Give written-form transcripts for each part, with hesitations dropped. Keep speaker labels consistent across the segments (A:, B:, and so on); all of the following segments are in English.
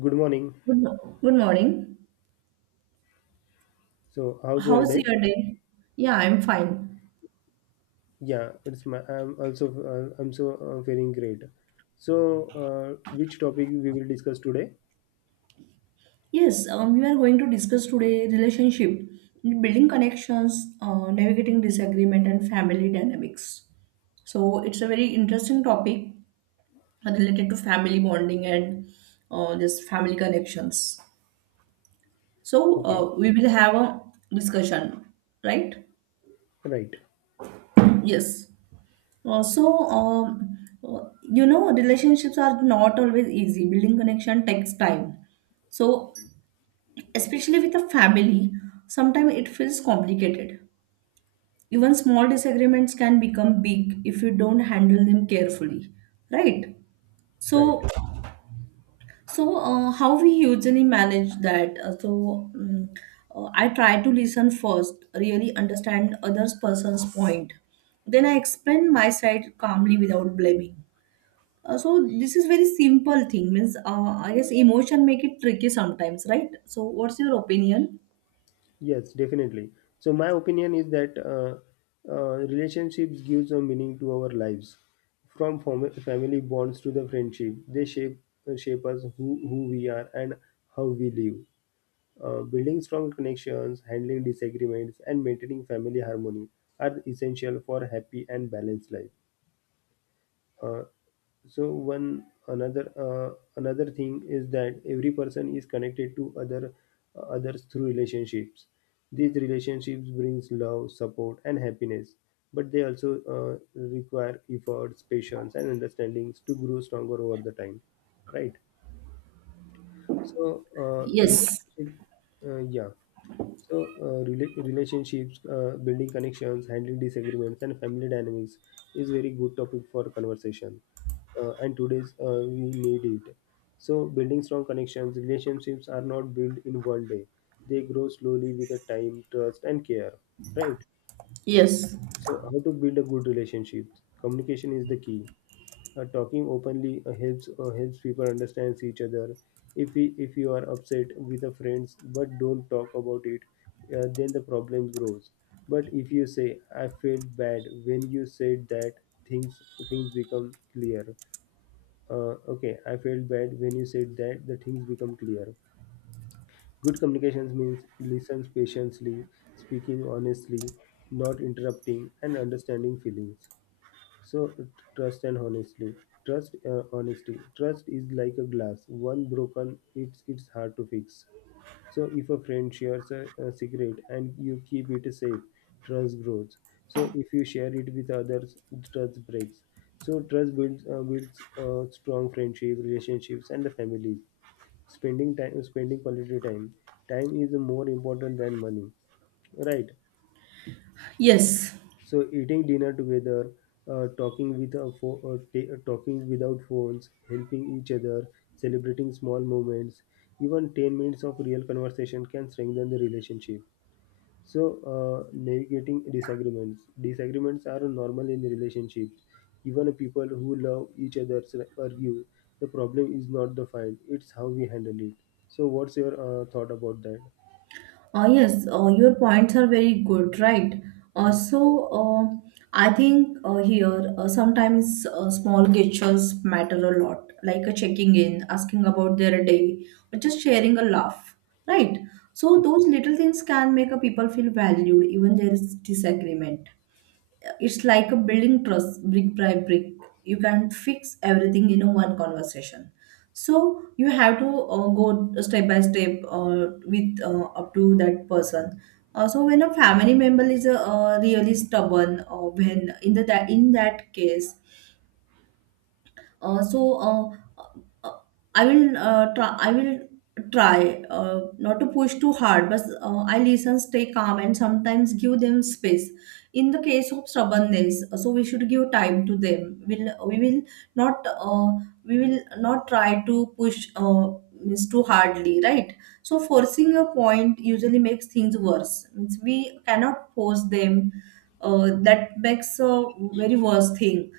A: Good morning.
B: Good morning.
A: So, how's your
B: How's
A: day?
B: your day? Yeah, I'm fine.
A: Yeah, it's my. I'm also. I'm so feeling great. So, which topic we will discuss today?
B: Yes, we are going to discuss today relationship, building connections, navigating disagreement, and family dynamics. So it's a very interesting topic related to family bonding and just family connections. So
A: Okay,
B: we will have a discussion, right?
A: right,
B: Yes. Uh, so, um, relationships are not always easy. Building connection takes time. So, especially with a family, sometimes it feels complicated. Even small disagreements can become big if you don't handle them carefully, right?
A: right.
B: So, so how we usually manage that? I try to listen first, really understand other person's point. Then I explain my side calmly without blaming. So this is very simple thing means I guess emotion make it tricky sometimes, right? So what's your opinion?
A: Yes, definitely. So my opinion is that relationships gives a meaning to our lives, from family bonds to the friendship. They shape us who we are and how we live. Building strong connections, handling disagreements, and maintaining family harmony are essential for happy and balanced life. Uh, so one another another thing is that every person is connected to others through relationships. These relationships brings love, support and happiness, but they also require efforts, patience and understandings to grow stronger over the time, right? So,
B: Yes,
A: relationship. Yeah. So, relationships, building connections, handling disagreements, and family dynamics is very good topic for conversation. And today's we need it. So, building strong connections, relationships are not built in one day. They grow slowly with the time, trust, and care. Right?
B: yes,
A: So, how to build a good relationship? Communication is the key. Talking openly helps people understand each other. If you are upset with a friends but don't talk about it, then the problem grows. But if you say I felt bad when you said that, things things become clear. Okay, I felt bad when you said that. The things become clear. Good communications means listens patiently, speaking honestly, not interrupting, and understanding feelings. So trust and honestly, trust honesty. Trust is like a glass. One broken, it's hard to fix. So if a friend shares a secret and you keep it safe, trust grows. So if you share it with others, trust breaks. So trust builds strong friendship, relationships, and the families. Spending time, spending quality time. Time is more important than money, right?
B: yes,
A: So eating dinner together, talking without phones, helping each other, celebrating small moments. Even 10 minutes of real conversation can strengthen the relationship. So, navigating disagreements are normal in relationships. Even people who love each other argue. The problem is not the fight, it's how we handle it. So what's your thought about that?
B: yes, your points are very good, right?
A: Mm, yeah,
B: I think here sometimes small gestures matter a lot, like a checking in, asking about their day, or just sharing a laugh, right? So, those little things can make a people feel valued, even there is disagreement. It's like a building trust brick by brick. You can't fix everything in a one conversation. So you have to go step by step with up to that person. So when a family member is really stubborn, or when in that case, uh, so uh, uh, I will try. I will try not to push too hard, but I listen, stay calm, and sometimes give them space. In the case of stubbornness, so we should give time to them. We will not we will not try to push means too hardly, right? So forcing a point usually makes things worse. Means we cannot force them. That makes a very worse thing,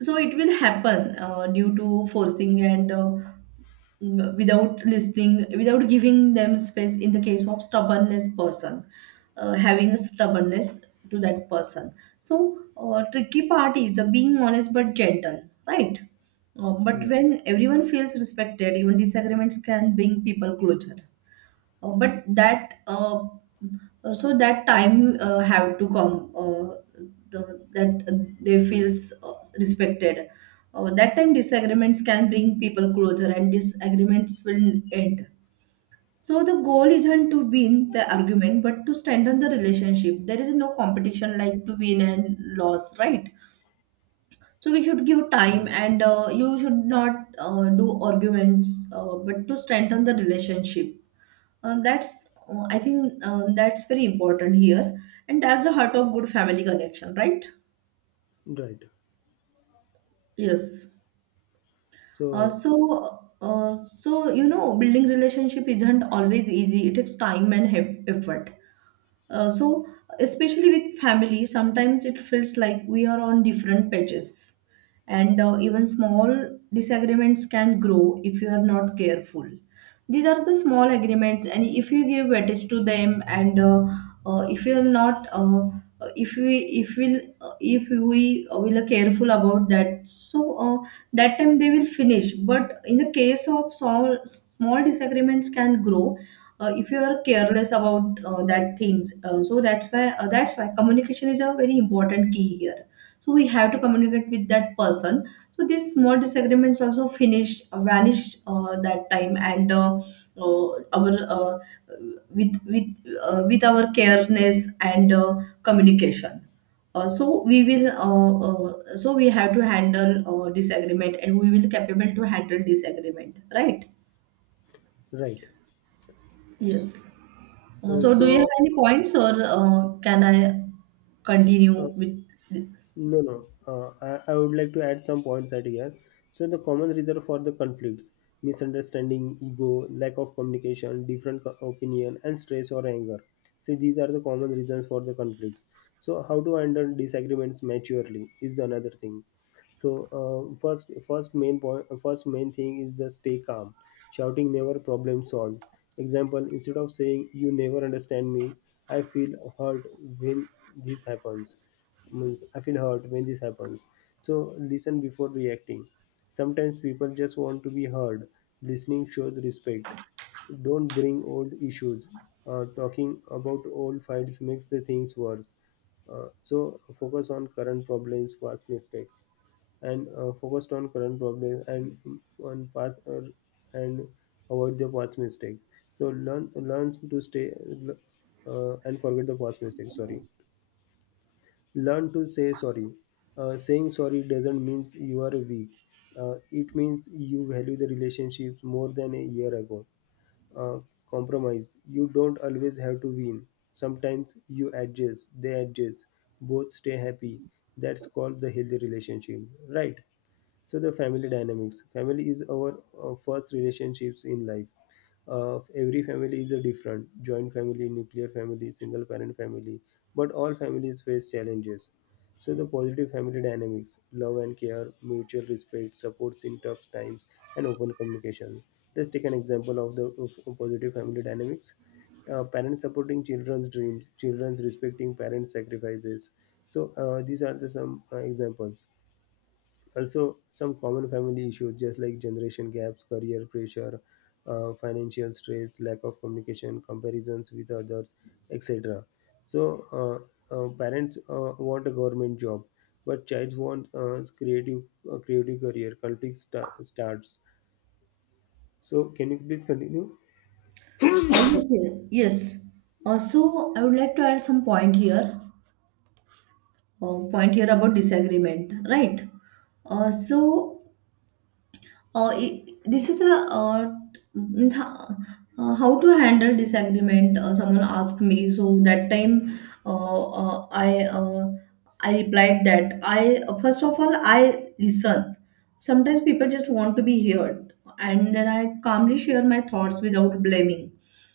B: so it will happen due to forcing and without listening, without giving them space, in the case of stubbornness person having a stubbornness to that person. So tricky part is being honest but gentle, right? But
A: yeah,
B: when everyone feels respected, even disagreements can bring people closer. But that so that time have to come, they feels respected. That time disagreements can bring people closer and disagreements will end. So the goal isn't to win the argument but to strengthen the relationship. There is no competition like to win and loss, right? So we should give time
A: right.
B: and you should not do arguments, but to strengthen the relationship. That's I think that's very important here, and that's the heart of good family connection, right?
A: Right.
B: Yes.
A: So,
B: Building relationship isn't always easy. It takes time and effort. Uh, so, especially with family, sometimes it feels like we are on different pages, and even small disagreements can grow if you are not careful. These are the small agreements, and if you give weightage to them, and if you are not, if we if will if we will are careful about that, so uh, that time they will finish. But in the case of small small disagreements can grow, if you are careless about that things, so that's why communication is a very important key here. So we have to communicate with that person, so these small disagreements also finish, vanish that time, and uh, our with with our careness and communication, so we have to handle disagreement and we will capable to handle disagreement, right?
A: right.
B: Yes. Uh,
A: Uh,
B: so, do you
A: so,
B: have any points, or can I continue
A: uh,
B: with? The...
A: no, no. I would like to add some points at here. So, the common reason for the conflicts, misunderstanding, ego, lack of communication, different opinion, and stress or anger. So, these are the common reasons for the conflicts. So, how to handle disagreements maturely is the another thing. So, first main thing is the stay calm. Shouting never problem solved. Example: instead of saying "You never understand me," I feel hurt when this happens. Means I feel hurt when this happens. So listen before reacting. Sometimes people just want to be heard. Listening shows respect. Don't bring old issues. Talking about old fights makes the things worse. So focus on current problems, past mistakes, and focused on current problems and on past, and avoid the past mistakes. So learn to stay and forget the past mistakes. Sorry, learn to say sorry. Saying sorry doesn't mean you are weak. It means you value the relationships more than a year ago. Uh, Compromise. You don't always have to win. Sometimes you adjust, they adjust, both stay happy. That's called the healthy relationship, right? So the family dynamics. Family is our first relationships in life. Every family is a different. Joint family, nuclear family, single parent family. But all families face challenges. So the positive family dynamics, love and care, mutual respect, supports in tough times, and open communication. Let's take an example of the of positive family dynamics. Parents supporting children's dreams, children's respecting parents' sacrifices. So, these are the some examples. Also, some common family issues, just like generation gaps, career pressure, financial stress, lack of communication, comparisons with others, etc. So, uh, parents want a government job, but child wants creative career. Conflict starts. So, can you please continue?
B: Oh, yes, yes. Yes. I would like to add some point here. Point here about disagreement, right? Uh, so, this is a uh, means how to handle disagreement someone asked me, so that time uh, uh, i uh, I replied that i, first of all, I listen. Sometimes people just want to be heard, and then I calmly share my thoughts without blaming.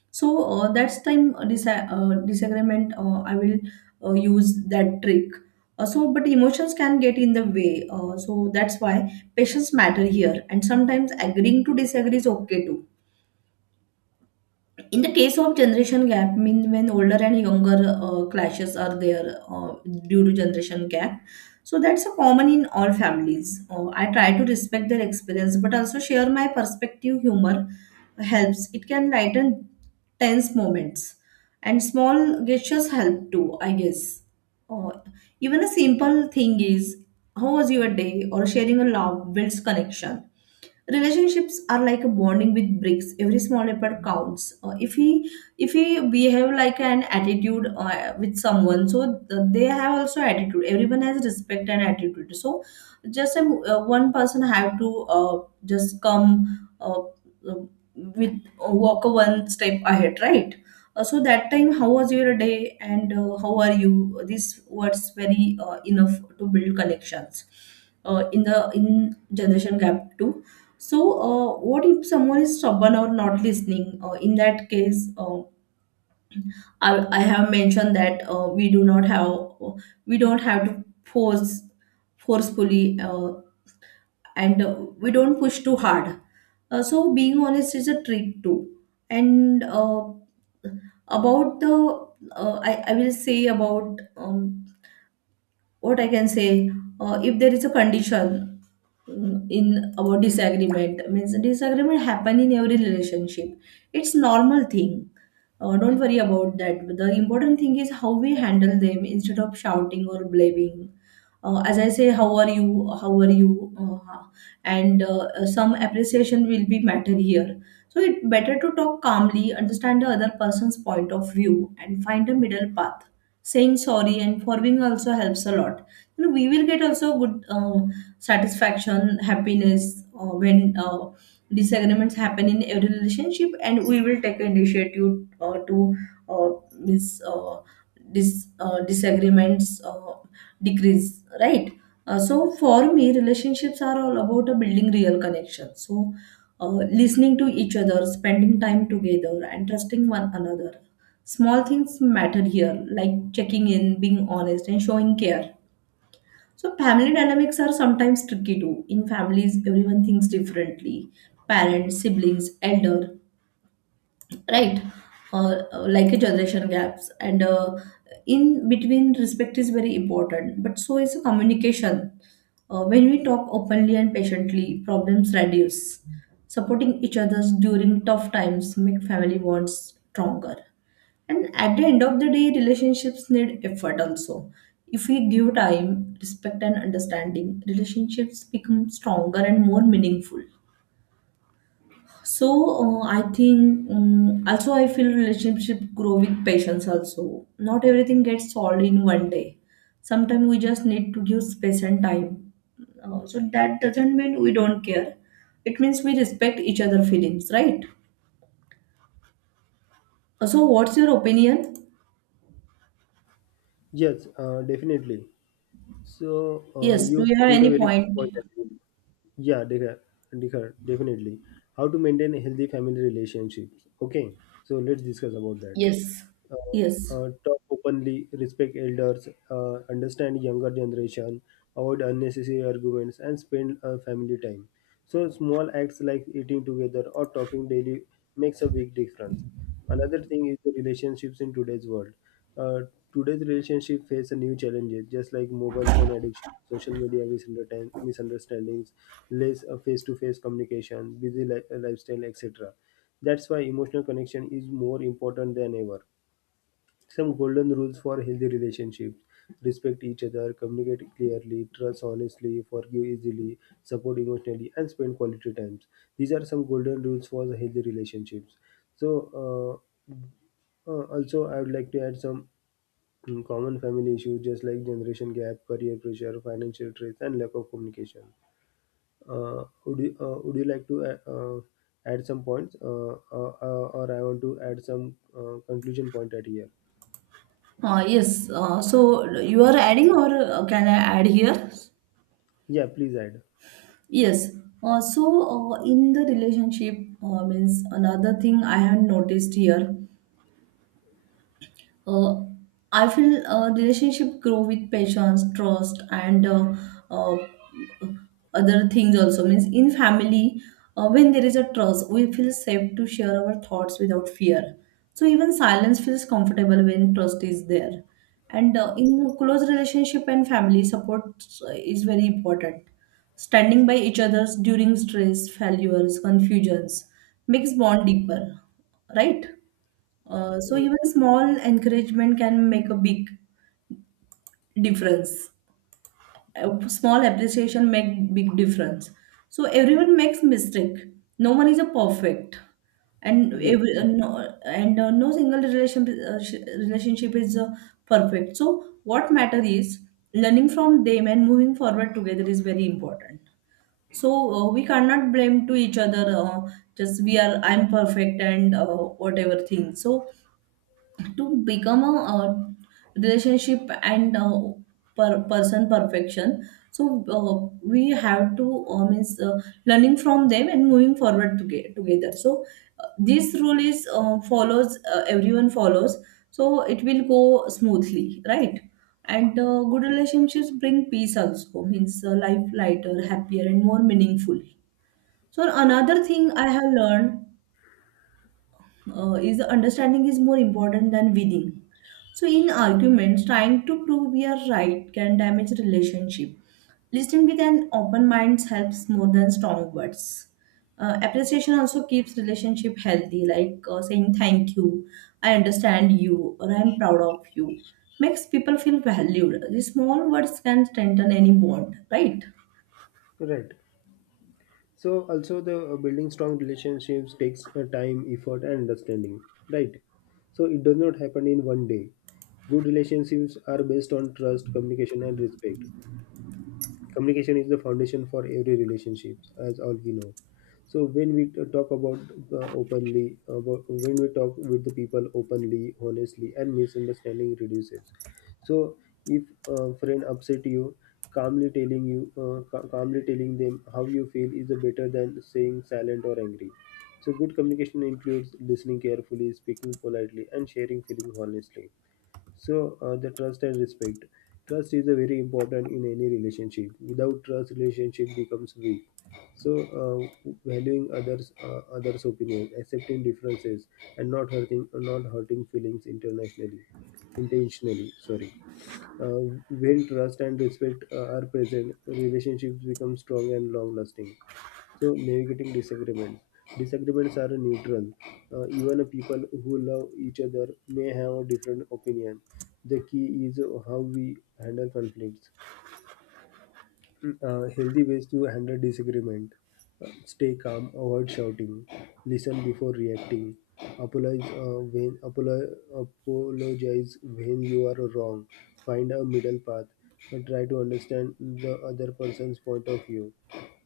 B: So that's time, disagreement. I will use that trick. But emotions can get in the way. So that's why patience matter here. And sometimes agreeing to disagree is okay too, in the case of generation gap, mean when older and younger clashes are there uh, due to generation gap, so that's a common in all families. I try to respect their experience but also share my perspective. Humor helps, it can lighten tense moments, and small gestures help too, I guess. Uh, Even a simple thing is, how was your day, or sharing a laugh builds connection. Relationships are like a bonding with bricks, every small effort counts. If we behave like an attitude with someone, so they have also attitude. Everyone has respect and attitude, so just one person have to just come uh, with walk one step ahead, right? So that time, how was your day, and how are you, these words very enough to build connections in generation gap too. So, what if someone is stubborn or not listening? In that case, I have mentioned that we do not have uh, we don't have to force forcefully, and we don't push too hard. Being honest is a trick too. And about the, I will say about what I can say, if there is a condition in our disagreement, means disagreement happen in every relationship. It's normal thing, don't worry about that. The important thing is how we handle them instead of shouting or blaming. As I say, how are you? How are you? And Some appreciation will be matter here. So it's better to talk calmly, understand the other person's point of view, and find a middle path. Saying sorry and forgiving also helps a lot. You know, we will get also good satisfaction, happiness, when disagreements happen in every relationship and we will take initiative to uh, this uh, disagreements decrease, right? So for me, relationships are all about building real connection. So uh, listening to each other, spending time together, and trusting one another. Small things matter here, like checking in, being honest, and showing care. So family dynamics are sometimes tricky too. In families, everyone thinks differently. Parents, siblings, elder, right? Like a generation gaps, and in between, respect is very important. But so is communication. When we talk openly and patiently, problems reduce. Supporting each other during tough times make family bonds stronger. And at the end of the day, relationships need effort also. If we give time, respect, and understanding, relationships become stronger and more meaningful. So I think also I feel relationship grow with patience also. Not everything gets solved in one day. Sometimes we just need to give space and time. So that doesn't mean we don't care. It means we respect each other feelings, right? So what's your opinion?
A: Yes, definitely. So,
B: Yes. Do
A: you
B: you have
A: put a
B: any
A: very good
B: point?
A: point, actually. Yeah, Dekhar, Dekhar, definitely. How to maintain a healthy family relationships. Okay, so let's discuss about that.
B: Yes. Yes.
A: Talk openly, respect elders, understand younger generation, avoid unnecessary arguments, and spend family time. So small acts like eating together or talking daily makes a big difference. Another thing is the relationships in today's world. Uh, Today's relationship face a new challenges, just like mobile phone addiction, social media misunderstandings, less face-to-face communication, busy lifestyle, etc. That's why emotional connection is more important than ever. Some golden rules for healthy relationships: respect each other, communicate clearly, trust honestly, forgive easily, support emotionally, and spend quality times. These are some golden rules for the healthy relationships. So, also I would like to add some common family issues, just like generation gap, career pressure, financial stress, and lack of communication. Would you like to add some points, or I want to add some conclusion point at here?
B: Yes. So you are adding, or can I add here?
A: Yeah, please add.
B: Yes. In the relationship, means another thing I have noticed here. Uh, I feel relationship grow with patience, trust, and uh, other things also. Means in family, when there is a trust, we feel safe to share our thoughts without fear. So even silence feels comfortable when trust is there. And in close relationship and family, support is very important. Standing by each other during stress, failures, confusions makes bond deeper, right? So
A: Uh,
B: even small encouragement can make a big difference. A small appreciation make big difference. So everyone makes mistake. No one is a perfect, and
A: Yes,
B: every
A: yes,
B: no and no single relationship relationship is perfect. So what matter is learning from them and moving forward together is very important. So we cannot blame to each other. Just we are I'm perfect and whatever thing. So to become a, relationship and person perfection. So we have to means learning from them and moving forward together. So this rule is follows, everyone follows, so it will go smoothly, right? And good relationships bring peace, also means life lighter, happier, and more meaningful. So another thing I have learned is understanding is more important than winning. So in arguments, trying to prove we are right can damage relationship. Listening with an open mind helps more than strong words. Appreciation also keeps relationship healthy, like saying thank you, I understand you, or I'm proud of you. Makes people feel valued. These small words can strengthen any bond, right?
A: correct. So also the building strong relationships takes time, effort, and understanding, right? So it does not happen in one day. Good relationships are based on trust, communication, and respect. Communication is the foundation for every relationship, as all we know. So when we t- talk about openly about when we talk with the people openly, honestly, and misunderstanding reduces. So if a friend upset you, calmly telling you calmly telling them how you feel is better than saying silent or angry. So good communication includes listening carefully, speaking politely, and sharing feeling honestly. So, the trust and respect. Trust is a very important in any relationship. Without trust, relationship becomes weak. So, valuing others' opinions, accepting differences, and not hurting feelings internationally, intentionally. Sorry. When trust and respect are present, relationships become strong and long lasting. So navigating disagreements. Disagreements are neutral. Even people who love each other may have a different opinion. The key is how we handle conflicts. Healthy ways to handle disagreement: stay calm, avoid shouting, listen before reacting, apologize uh, when apolo- apologize when you are wrong, find a middle path, and try to understand the other person's point of view.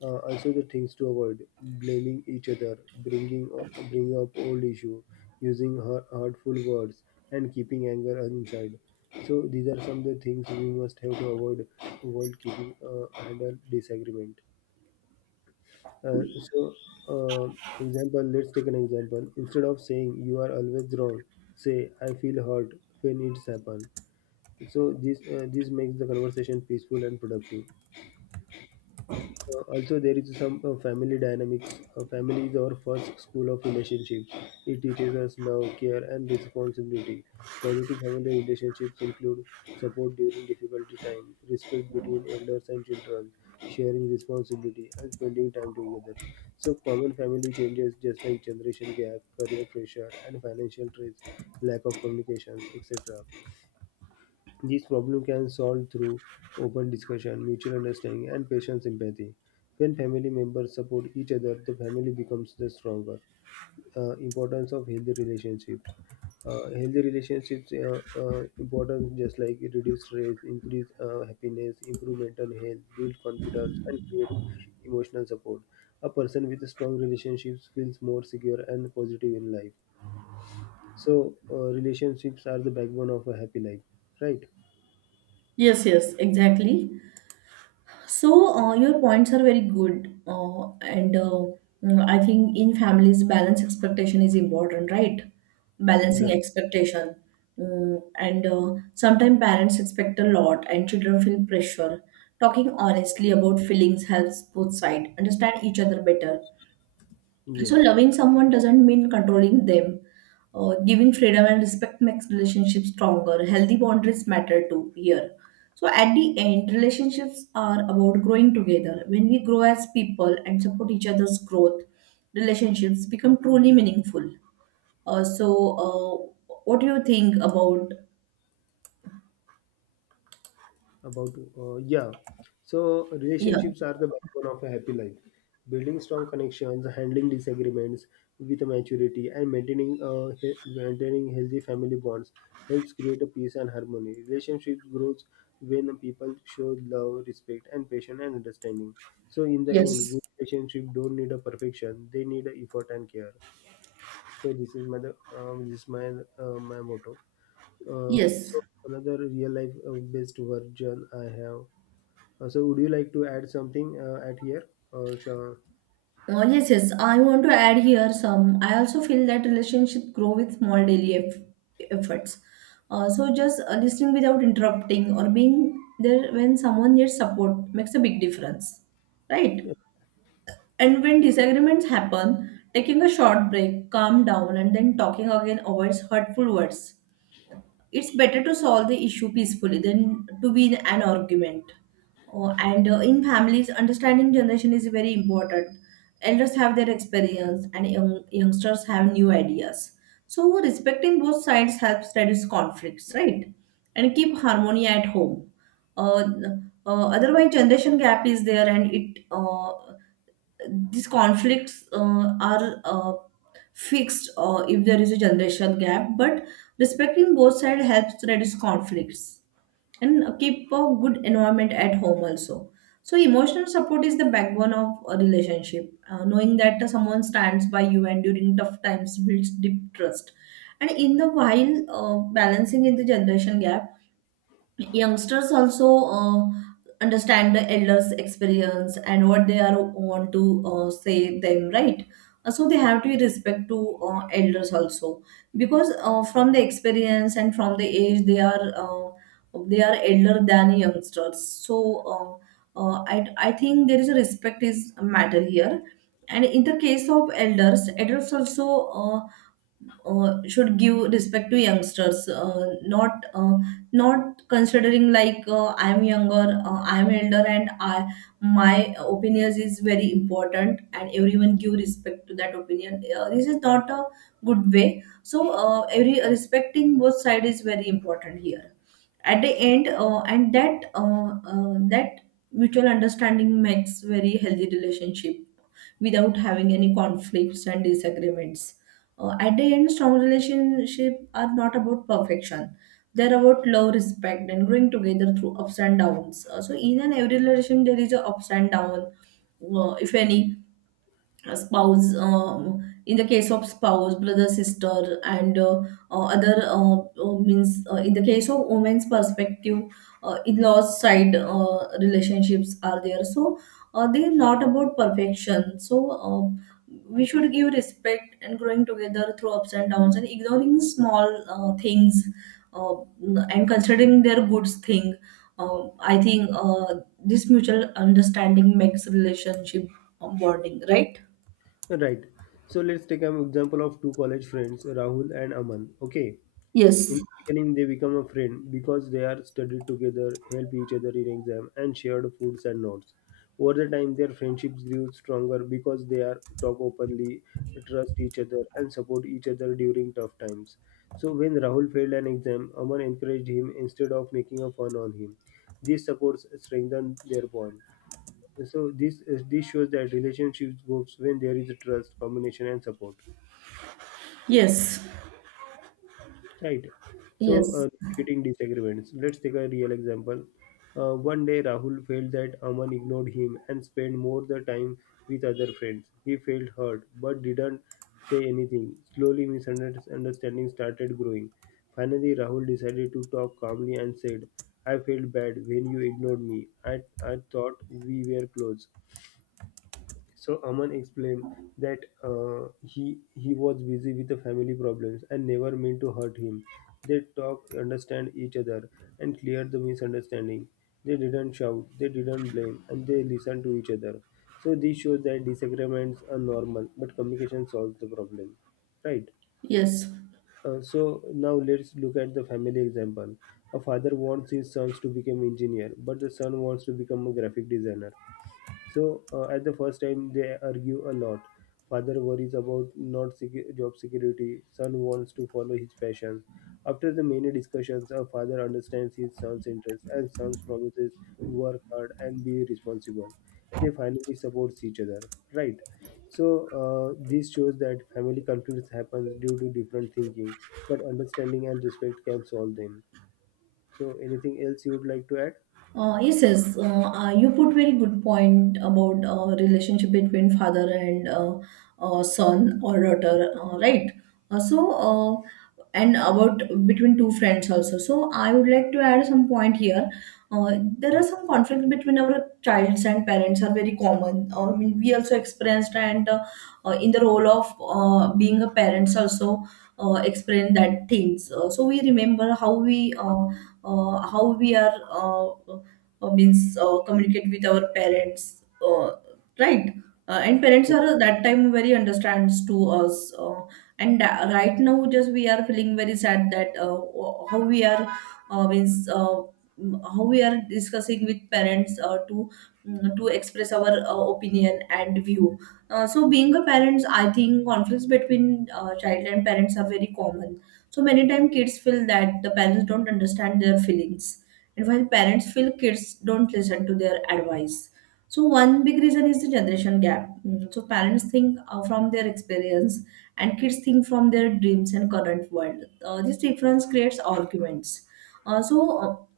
A: Also the things to avoid: blaming each other, bringing up old issue, using hurtful words, and keeping anger inside. So these are some of the things we must have to avoid while keeping handle disagreement. Uh, so, example. Let's take an example. Instead of saying "you are always wrong," say "I feel hurt when it's happened." So this makes the conversation peaceful and productive. Also, there is some family dynamics. Family is our first school of relationships. It teaches us love, care, and responsibility. Positive family relationships include support during difficult times, respect between elders and children, sharing responsibility, and spending time together. So, common family changes just like generation gap, career pressure, and financial stress, lack of communications, etc. These problems can solve through open discussion, mutual understanding, and patient sympathy. When family members support each other, the family becomes the stronger. Importance of healthy relationships. Healthy relationships important, just like it reduce stress, increase happiness, improve mental health, build confidence, and create emotional support. A person with strong relationships feels more secure and positive in life. So, relationships are the backbone of a happy life, right?
B: Yes, yes, exactly. So, your points are very good. I think in families, balance expectation is important, right? Balancing
A: Right.
B: expectation. Mm, and Sometimes parents expect a lot, and children feel pressure. Talking honestly about feelings helps both sides understand each other better. So
A: Yes.
B: loving someone doesn't mean controlling them. Giving freedom and respect makes relationships stronger. Healthy boundaries matter too here. So at the end, relationships are about growing together. When we grow as people and support each other's growth, relationships become truly meaningful. What do you think about
A: about yeah so
B: yeah,
A: relationships are the backbone of a happy life, building strong connections, handling disagreements with maturity, and maintaining maintaining healthy family bonds helps create a peace and harmony. Relationships grows when people show love, respect, and patience and understanding. So in the end
B: yes,
A: good relationship don't need a perfection, they need a effort and care. So This is my motto.
B: yes.
A: So another real life based version I have. So would you like to add something at here, or shall...
B: Oh, yes, yes. I want to add here some. I also feel that relationship grow with small daily efforts. So just Listening without interrupting or being there when someone needs support makes a big difference, right? And when disagreements happen, taking a short break, calm down, and then talking again avoids hurtful words. It's better to solve the issue peacefully than to be in an argument. Oh, and in families, understanding generation is very important. Elders have their experience, and young, youngsters have new ideas. So respecting both sides helps reduce conflicts, right? And keep harmony at home. Uh, Otherwise, generation gap is there, and it these conflicts are fixed if there is a generation gap, but respecting both sides helps reduce conflicts and keep a good environment at home also. So emotional support is the backbone of a relationship. Knowing that someone stands by you and during tough times builds deep trust. And in the while, balancing in the generation gap, youngsters also understand the elders experience and what they are want to say them, right? So they have to respect to elders also, because from the experience and from the age they are elder than youngsters. So uh, uh, I, I think there is a respect is a matter here, and in the case of elders, elders also uh, should give respect to youngsters, not not considering like I am younger, I am elder, and I my opinions is very important and everyone give respect to that opinion. This is not a good way. So every respecting both side is very important here. At the end, and that that mutual understanding makes very healthy relationship without having any conflicts and disagreements. At the end, strong relationships are not about perfection. They're about love, respect, and growing together through ups and downs. So in an every relation, there is a ups and down, if any a spouse, in the case of spouse, brother, sister, and other means in the case of women's perspective, in-laws side relationships are there. So they're not about perfection. So we should give respect and growing together through ups and downs and ignoring small things, uh, and considering their good thing. I think this mutual understanding makes relationship bonding, right?
A: right? So let's take an example of two college friends, Rahul and Aman. Okay.
B: Yes,
A: In the beginning, they become a friend because they are studied together, help each other in exam, and shared foods and notes. Over the time, their friendships grew stronger because they are talk openly, trust each other, and support each other during tough times. So when Rahul failed an exam, Aman encouraged him instead of making a fun on him. These supports strengthen their bond. So this shows that relationships grows when there is trust, combination, and support.
B: yes,
A: Right. So,
B: yes,
A: getting disagreements. Let's take a real example. One day, Rahul felt that Aman ignored him and spent more the time with other friends. He felt hurt but didn't say anything. Slowly, misunderstanding started growing. Finally, Rahul decided to talk calmly and said, I felt bad when you ignored me. I thought we were close. So Aman explained that he was busy with the family problems and never meant to hurt him. They talked, understand each other, and cleared the misunderstanding. They didn't shout, they didn't blame, and they listened to each other. So this shows that disagreements are normal, but communication solves the problem, right?
B: yes.
A: So now let's look at the family example. A father wants his sons to become engineer, but the son wants to become a graphic designer. So, at the first time they argue a lot. Father worries about not secu- job security. Son wants to follow his passion. After the many discussions, a father understands his son's interests and son promises to work hard and be responsible. They finally support each other, right? So, this shows that family conflicts happens due to different thinking, but understanding and respect can solve them. So anything else you would like to add?
B: Yes, yes. You put very good point about relationship between father and son or daughter, right? Uh, so, and about between two friends also. So, I would like to add some point here. There are some conflicts between our childs and parents are very common. I mean, we also experienced, and in the role of being a parents also experience that things. So we remember how we. How we are means communicate with our parents, right? And parents
A: Hmm.
B: are that time very understands to us, and right now just we are feeling very sad that how we are uh, means uh, how we are discussing with parents to to express our opinion and view. So being a parents, I think conflicts between child and parents are very common. So many time, kids feel that the parents don't understand their feelings, and while parents feel kids don't listen to their advice. So, one big reason is the generation gap. So, parents think from their experience, and kids think from their dreams and current world. This difference creates arguments. Uh, so,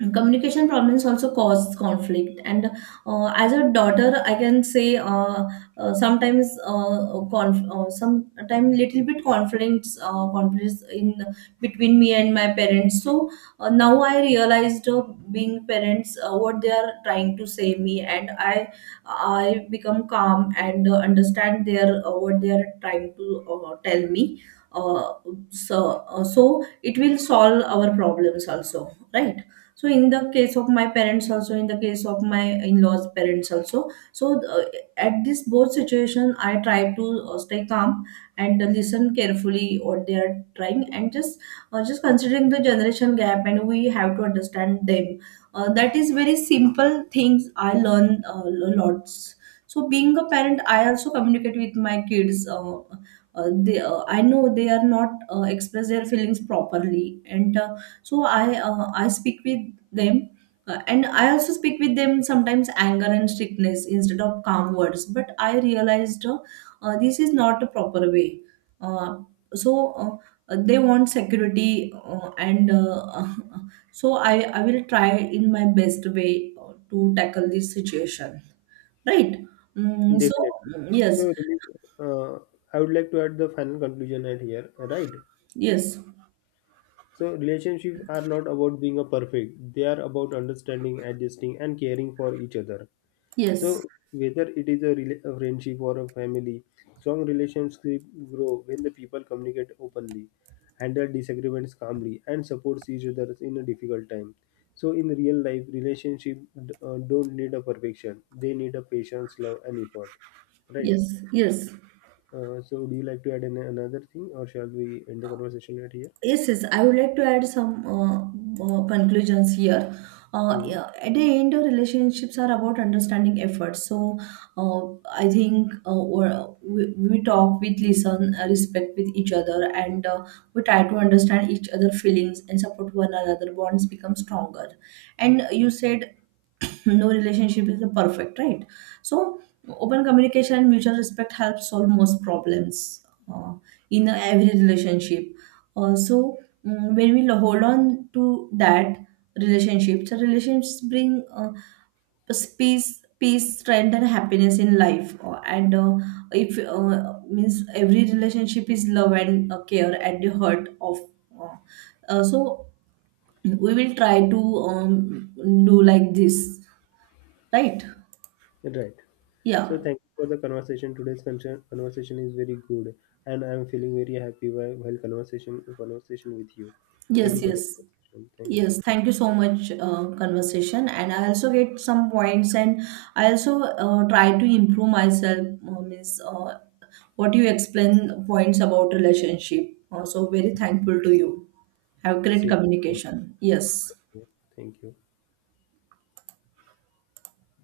B: and communication problems also cause conflict. And as a daughter, I can say sometimes sometimes little bit conflicts, conflicts in between me and my parents. So now I realized being parents what they are trying to say me, and I I become calm and understand their what they are trying to tell me. uh, so it will solve our problems also, right? So in the case of my parents also, in the case of my in-laws parents also, so at this both situation, I try to stay calm and listen carefully what they are trying, and just considering the generation gap, and we have to understand them. That is very simple things I learn lots. So being a parent, I also communicate with my kids. I know they are not express their feelings properly, and so I speak with them, and I also speak with them sometimes anger and strictness instead of calm words, but I realized this is not a proper way. uh, so uh, they want security, and so I will try in my best way to tackle this situation, right? Mm, so
A: Definitely.
B: yes,
A: So, uh, I would like to add the final conclusion at here, right?
B: yes,
A: So, relationships are not about being a perfect. They are about understanding, adjusting, and caring for each other.
B: yes,
A: So, whether it is a friendship or a family, strong relationships grow when the people communicate openly, handle disagreements calmly, and supports each other in a difficult time. So, in real life, relationships don't need a perfection. They need a patience, love, and effort, right?
B: yes, yes.
A: So, do you like to add in another thing, or shall we end the conversation right here?
B: Yes, yes. I would like to add some conclusions here.
A: Hmm.
B: Yeah, at the end, our relationships are about understanding effort. So, uh, I think we talk, we listen, respect with each other, and we try to understand each other feelings and support one another. Bonds become stronger. And you said no relationship is perfect, right? So open communication and mutual respect help solve most problems uh, in every relationship. uh, so when we hold on to that relationship, the relationships bring peace, strength, and happiness in life. And If means every relationship is love and care at the heart of, uh, so we will try to um, do like this, right?
A: Right. So,
B: Yeah.
A: thank you for the conversation. Today's conversation is very good, and I'm feeling very happy while, conversation with you. Thank
B: Yes,
A: you for the
B: yes.
A: conversation. Thank you so
B: Yes,
A: much.
B: thank you so much conversation, and I also get some points, and I also try to improve myself, means what you explain points about relationship. So very thankful to you. Have great
A: Same. Same.
B: communication. Yes.
A: Here. Thank you.